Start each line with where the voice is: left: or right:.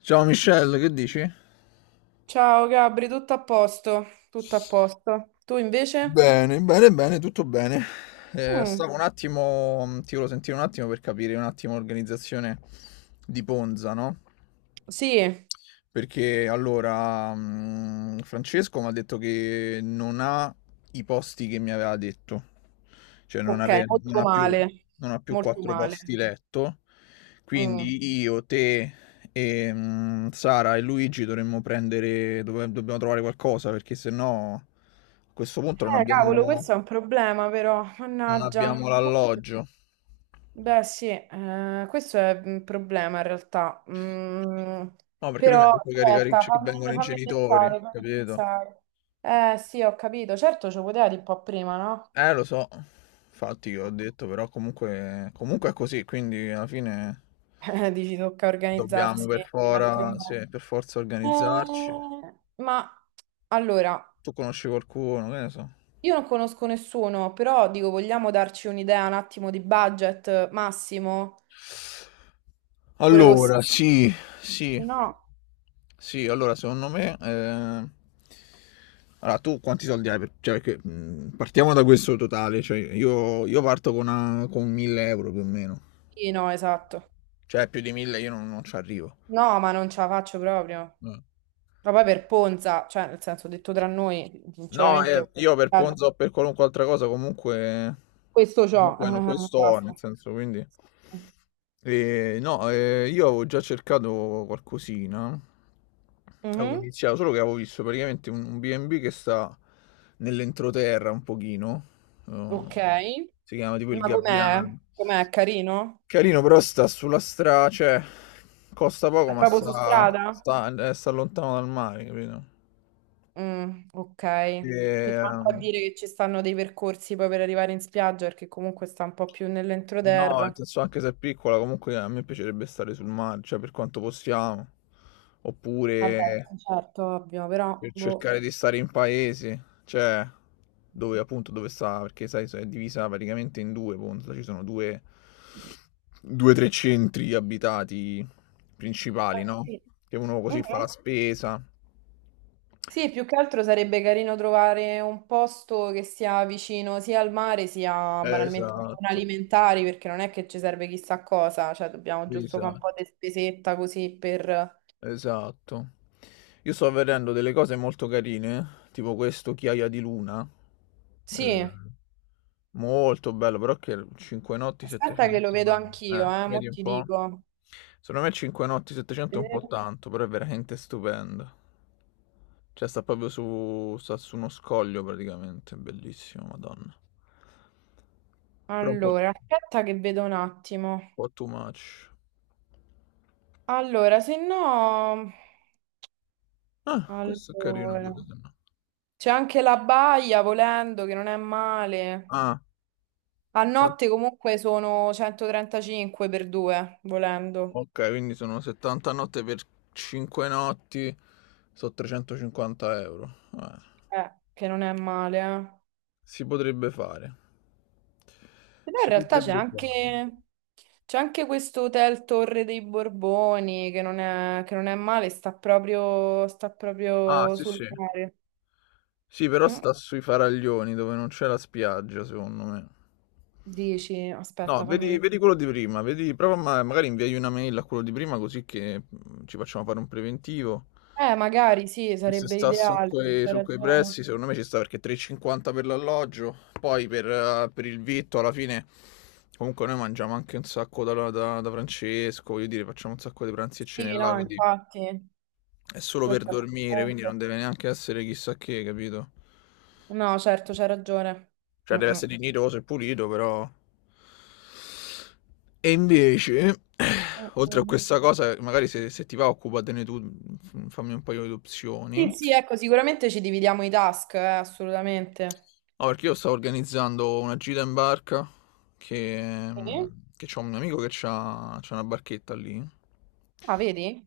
left: Ciao Michelle, che dici?
right: Ciao Gabri, tutto a posto, tutto a posto. Tu invece?
left: Bene, bene, bene, tutto bene.
right: Mm,
left: Stavo un attimo, ti volevo sentire un attimo per capire un attimo l'organizzazione di Ponza, no?
right: sì,
left: Perché allora, Francesco mi ha detto che non ha i posti che mi aveva detto, cioè
right: ok, molto male,
left: non ha più
right: molto
left: quattro posti
right: male.
left: letto,
right: Mm.
left: quindi io, te, e, Sara e Luigi dovremmo prendere, dobbiamo trovare qualcosa perché sennò a questo punto
right: Cavolo, questo è un problema però,
left: non
right: mannaggia.
left: abbiamo l'alloggio.
right: Beh sì, questo è un problema in realtà.
left: No, perché lui mi ha
right: Però
left: detto che,
right: aspetta,
left: che vengono i
right: fammi
left: genitori,
right: pensare, fammi
left: capito?
right: pensare. Eh sì, ho capito, certo ci poteva dire un po' prima, no?
left: Lo so, infatti io ho detto, però comunque è così, quindi alla fine
right: Dici, tocca
left: dobbiamo
right: organizzarsi in altro modo.
left: sì, per forza organizzarci.
right: Eh, ma allora,
left: Tu conosci qualcuno, che ne so.
right: io non conosco nessuno, però dico, vogliamo darci un'idea un attimo di budget massimo? Pure costa...
left: Allora, sì, sì,
right: No.
left: sì, allora secondo me... Allora, tu quanti soldi hai? Cioè, perché, partiamo da questo totale, cioè io parto con, con 1000 euro più o meno,
right: Sì, no, esatto.
left: cioè più di 1000 io non ci arrivo.
right: No, ma non ce la faccio proprio. Ma poi per Ponza, cioè, nel senso, detto tra noi,
left: No,
right: sinceramente,
left: io per Ponzo o per qualunque altra cosa comunque,
right: questo c'ho.
left: no, questo ho, nel
right: Basta.
left: senso, quindi... No, io avevo già cercato qualcosina, avevo
right: Mhm.
left: iniziato, solo che avevo visto praticamente un B&B che sta nell'entroterra un pochino, eh,
right: Ok.
left: si chiama tipo il
right: Ma com'è?
left: Gabbiano.
right: Com'è? Carino?
left: Carino, però sta sulla strada, cioè, costa poco,
right: È
left: ma
right: proprio su strada?
left: sta lontano dal mare, capito?
right: Ok,
left: E,
right: quindi manco a
left: ehm,
right: dire che ci stanno dei percorsi poi per arrivare in spiaggia, perché comunque sta un po' più
left: No, nel
right: nell'entroterra.
left: senso anche se è piccola, comunque a me piacerebbe stare sul mare, cioè per quanto possiamo,
right: Vabbè,
left: oppure
right: certo, ovvio, però
left: per
right: boh.
left: cercare di stare in paese, cioè dove appunto dove sta, perché sai, è divisa praticamente in due, appunto, ci sono due o tre centri abitati principali, no?
right: Sì.
left: Che uno così fa la
right: Mhm.
left: spesa.
right: Sì, più che altro sarebbe carino trovare un posto che sia vicino sia al mare sia banalmente a zone
left: Esatto,
right: alimentari, perché non è che ci serve chissà cosa, cioè dobbiamo giusto fare un po'
left: esatto.
right: di spesetta così per...
left: Esatto. Io sto vedendo delle cose molto carine, tipo questo Chiaia di Luna. eh,
right: Sì,
left: Molto bello, però che 5 notti
right: aspetta che lo
left: 700.
right: vedo anch'io, mo
left: Vedi un
right: ti
left: po'?
right: dico.
left: Secondo me 5 notti 700 è un po' tanto, però è veramente stupendo. Cioè sta proprio su, sta su uno scoglio praticamente, è bellissimo, Madonna. Però
right: Allora,
left: un
right: aspetta che vedo un attimo.
left: po' too much.
right: Allora, se no...
left: Ah, questo è carino
right: Allora...
left: pure, se no.
right: C'è anche la baia, volendo, che non è male.
left: Ah,
right: A
left: qua-
right: notte comunque sono 135 per due, volendo.
left: ok, quindi sono 70 notte per 5 notti, sono 350 euro. Eh,
right: Che non è male, eh.
left: si potrebbe fare.
right: Però in
left: Si
right: realtà c'è
left: potrebbe fare.
right: anche... C'è anche questo hotel Torre dei Borboni, che non è male, sta
left: Ah,
right: proprio
left: sì,
right: sul
left: sì.
right: mare.
left: Sì, però
right: Mm,
left: sta sui faraglioni dove non c'è la spiaggia, secondo me.
right: Dici,
left: No,
right: aspetta, fammi
left: vedi, vedi
right: vedere.
left: quello di prima, vedi, prova magari inviai una mail a quello di prima così che ci facciamo fare un preventivo.
right: Magari sì,
left: Se
right: sarebbe
left: sta su
right: ideale, c'è
left: su quei
right: ragione.
left: prezzi, secondo me ci sta perché 3,50 per l'alloggio, poi per il vitto alla fine comunque noi mangiamo anche un sacco da Francesco, voglio dire, facciamo un sacco di pranzi e cene
right: Sì,
left: là,
right: no,
left: quindi
right: infatti,
left: è solo per
right: questo è il
left: dormire, quindi
right: punto.
left: non deve neanche essere chissà che, capito?
right: No, certo, c'è ragione.
left: Cioè
right: Mm,
left: deve
right: mm.
left: essere dignitoso e pulito, però... E invece,
right: Mm,
left: oltre a
right: mm.
left: questa cosa, magari se ti va occupatene tu, fammi un paio di opzioni.
right: Sì, sì, ecco, sicuramente ci dividiamo i task, assolutamente.
left: No, perché io stavo organizzando una gira in barca che,
right: Sì?
left: che c'ho un mio amico che c'ha una barchetta lì.
right: Ah, vedi?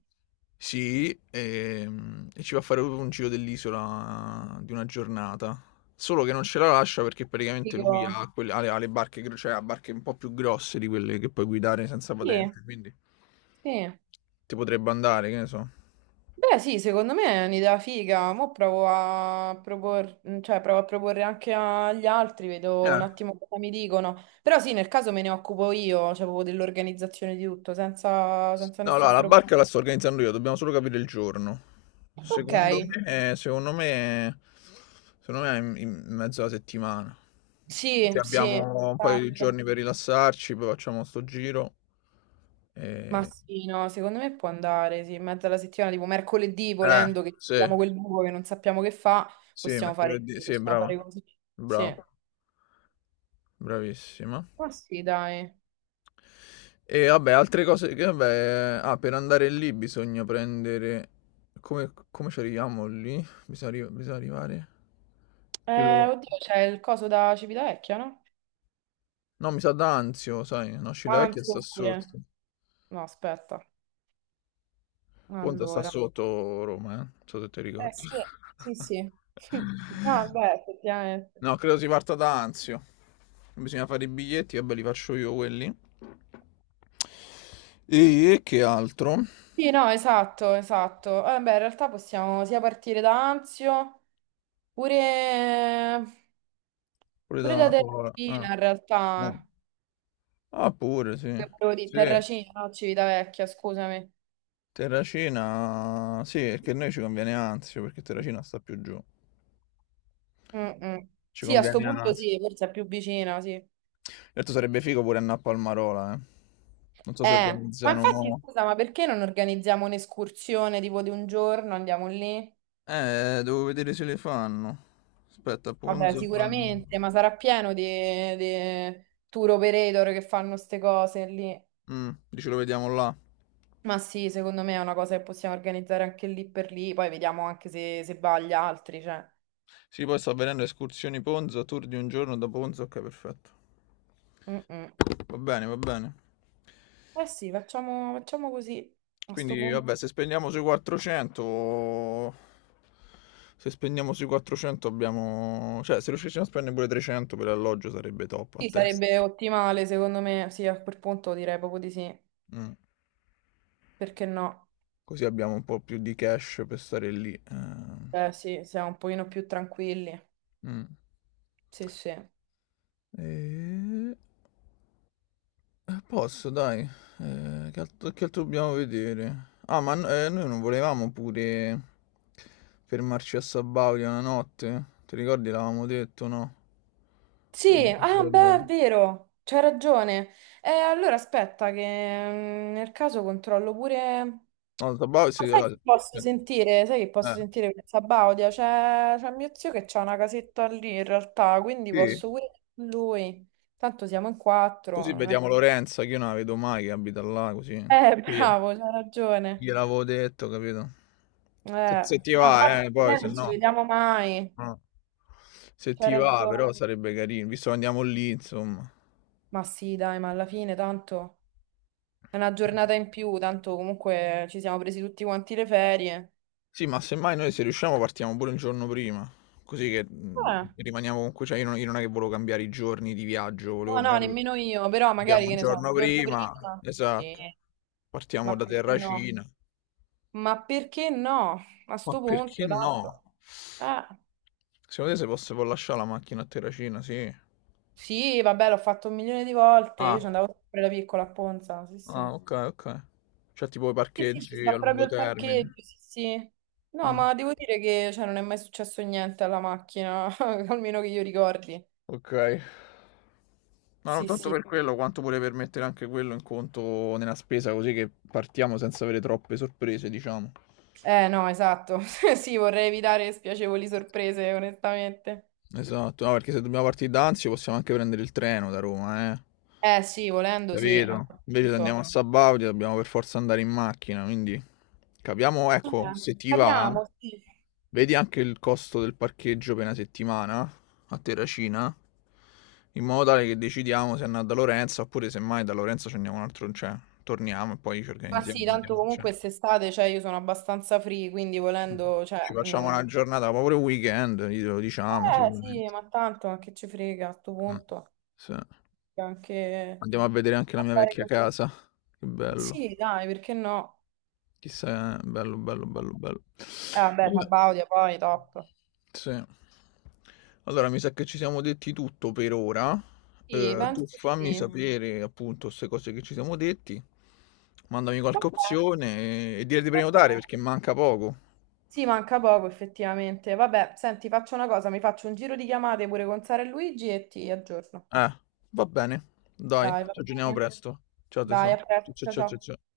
left: Sì, e ci va a fare proprio un giro dell'isola di una giornata. Solo che non ce la lascia perché praticamente lui
right: Dico,
left: ha, ha ha le barche, cioè ha barche un po' più grosse di quelle che puoi guidare senza
right: sì,
left: patente, quindi
right: sì.
left: ti potrebbe andare, che ne so.
right: Beh, sì, secondo me è un'idea figa. Mo' cioè, provo a proporre anche agli altri, vedo un
left: Eh.
right: attimo cosa mi dicono. Però sì, nel caso me ne occupo io, cioè proprio dell'organizzazione di tutto, senza
left: No, no,
right: nessun
left: la
right: problema.
left: barca la sto organizzando io, dobbiamo solo capire il giorno.
right: Ok,
left: Secondo me, secondo me, secondo me è in mezzo alla settimana. Così
right: sì, sì,
left: abbiamo un paio di
right: esatto.
left: giorni per rilassarci, poi facciamo sto giro.
right: Ma
left: E...
right: sì, no, secondo me può andare, sì, in mezzo alla settimana, tipo mercoledì,
left: Eh,
right: volendo che
left: sì,
right: abbiamo quel buco che non sappiamo che fa,
left: sì, mercoledì, sì,
right: possiamo
left: brava,
right: fare così. Sì.
left: brava, bravissima.
right: Ma sì, dai.
left: E vabbè, altre cose che, vabbè, per andare lì bisogna prendere... Come ci arriviamo lì? Bisogna, bisogna arrivare... Credo-
right: Oddio, c'è il coso da Civitavecchia, no?
left: No, mi sa d'Anzio, sai, no, Scilla Vecchia
right: Anzi,
left: sta
right: oppure...
left: sotto.
right: No, aspetta.
left: Ponte sta
right: Allora.
left: sotto Roma, eh. Non so se ti
right: Eh
left: ricordi.
right: sì, sì, sì. Ah, beh, effettivamente.
left: No, credo si parta da Anzio. Bisogna fare i biglietti, vabbè, li faccio io quelli. E che altro?
right: Sì, no, esatto, esatto. Beh, in realtà possiamo sia partire da Anzio, pure,
left: Pure
right: pure da
left: da...
right: Terracina,
left: Ah,
right: in
left: no.
right: realtà.
left: Ah, pure, sì.
right: Che volevo dire,
left: Sì.
right: Terracina, no, Civitavecchia, scusami.
left: Terracina, sì, perché a noi ci conviene Anzio, perché Terracina sta più giù.
right: Mm-mm.
left: Ci
right: Sì, a sto
left: conviene
right: punto
left: Anzio.
right: sì, forse è più vicina, sì.
left: Certo sarebbe figo pure andare a Palmarola, eh. Non so se
right: Ma infatti,
left: organizzano...
right: scusa, ma perché non organizziamo un'escursione tipo di un giorno, andiamo lì?
left: Devo vedere se le fanno. Aspetta,
right: Vabbè,
left: Ponzo...
right: sicuramente, ma sarà pieno di tour operator che fanno queste cose lì.
left: Dici lo vediamo là.
right: Ma sì, secondo me è una cosa che possiamo organizzare anche lì per lì, poi vediamo anche se va agli altri, cioè.
left: Sì, poi sta avvenendo escursioni Ponzo, tour di un giorno da Ponzo, ok, perfetto.
right: Mm, mm.
left: Va bene, va bene.
right: Eh sì, facciamo, facciamo così, a sto
left: Quindi,
right: punto.
left: vabbè, se spendiamo sui 400... Se spendiamo sui 400 abbiamo... Cioè, se riuscissimo a spendere pure 300 per l'alloggio sarebbe top a
right: Sì,
left: testa.
right: sarebbe ottimale, secondo me, sì, a quel punto direi proprio di sì,
left: Mm.
right: perché no?
left: Così abbiamo un po' più di cash per stare lì.
right: Eh sì, siamo un pochino più tranquilli,
left: Mm.
right: sì sì.
left: E... Posso, dai. Che altro dobbiamo vedere? Ah, ma noi non volevamo pure fermarci a Sabaudia una notte? Ti ricordi? L'avevamo detto, no? O
right: Sì,
left: mi sono
right: ah, beh,
left: sbagliato?
right: è vero, c'hai ragione. Allora aspetta che nel caso controllo pure...
left: No, Sabaudia sì,
right: Ma sai che
left: allora...
right: posso sentire? Sai che
left: Eh,
right: posso sentire questa Baudia? C'è mio zio che c'ha una casetta lì in realtà, quindi
left: sì.
right: posso pure con lui. Tanto siamo in quattro.
left: Così
right: Non è-
left: vediamo Lorenza, che io non la vedo mai, che abita là, così. Sì, Gliela
right: Bravo, c'hai ragione.
left: gliel'avevo detto, capito?
right: Eh,
left: Se ti
right: no, infatti
left: va, poi
right: noi
left: se
right: non ci
left: no...
right: vediamo mai.
left: no. Se
right: C'hai
left: ti va, però
right: ragione.
left: sarebbe carino, visto che andiamo lì, insomma.
right: Ma sì, dai, ma alla fine tanto... È una giornata in più, tanto comunque ci siamo presi tutti quanti le ferie.
left: Sì, ma semmai noi se riusciamo partiamo pure un giorno prima, così che,
right: Eh,
left: rimaniamo comunque, cioè io non è che volevo cambiare i giorni di viaggio, volevo
right: no, no,
left: magari
right: nemmeno io, però
left: andiamo
right: magari
left: un
right: che ne so,
left: giorno
right: il giorno
left: prima,
right: prima. Sì,
left: esatto. Partiamo
right: ma
left: da
right: perché no?
left: Terracina.
right: Ma perché no? A
left: Ma
right: sto
left: perché
right: punto,
left: no?
right: tanto. Eh,
left: Secondo te se posso si può lascià la macchina a Terracina? Sì.
right: sì, vabbè, l'ho fatto un milione di volte,
left: Ah,
right: io ci andavo sempre da piccola a Ponza, sì,
left: ah
right: sì.
left: okay, okay. Cioè tipo i
right: Sì, sì, ci
left: parcheggi a
right: sta
left: lungo
right: proprio il
left: termine.
right: parcheggio, sì, sì. No,
left: Mh.
right: ma devo dire che cioè, non è mai successo niente alla macchina, almeno che io ricordi.
left: Ok. Ma non
right: Sì,
left: tanto
right: sì.
left: per quello, quanto pure per mettere anche quello in conto nella spesa, così che partiamo senza avere troppe sorprese, diciamo.
right: Eh no, esatto. Sì, vorrei evitare spiacevoli sorprese, onestamente.
left: Esatto, no, perché se dobbiamo partire da Anzio possiamo anche prendere il treno da Roma, eh.
right: Eh sì, volendo, sì, a
left: Capito?
right: quel
left: Invece se andiamo a
right: punto.
left: Sabaudia dobbiamo per forza andare in macchina, quindi capiamo, ecco, se ti va,
right: Capiamo, sì.
left: vedi anche il costo del parcheggio per una settimana a Terracina, in modo tale che decidiamo se andare da Lorenzo oppure semmai da Lorenzo ci andiamo un altro, cioè torniamo e poi ci
right: Ma
left: organizziamo.
right: sì, tanto
left: Andiamo, cioè.
right: comunque quest'estate, cioè, io sono abbastanza free, quindi volendo,
left: Ci
right: cioè...
left: facciamo una giornata, proprio il weekend, glielo diciamo
right: Eh sì,
left: sicuramente.
right: ma tanto, ma che ci frega a sto
left: Ah,
right: punto?
left: sì.
right: Anche...
left: Andiamo a vedere anche la mia
right: andare
left: vecchia
right: così.
left: casa, che bello.
right: Sì, dai, perché no?
left: Chissà, bello, bello, bello, bello.
right: Eh vabbè,
left: Vabbè,
right: Sabaudia poi, top.
left: sì. Allora, mi sa che ci siamo detti tutto per ora.
right: Sì,
left: Tu
right: penso di
left: fammi
right: sì.
left: sapere appunto queste cose che ci siamo detti. Mandami qualche
right: Vabbè,
left: opzione e dire di
right: vabbè.
left: prenotare perché manca poco.
right: Sì, manca poco effettivamente. Vabbè, senti, faccio una cosa, mi faccio un giro di chiamate pure con Sara e Luigi e ti aggiorno.
left: Eh, va bene. Dai,
right: Dai, va
left: ci aggiorniamo
right: bene.
left: presto. Ciao
right: Dai,
left: tesoro.
right: a
left: Ciao
right: presto,
left: ciao
right: ciao
left: ciao ciao.
right: ciao.
left: Ciao.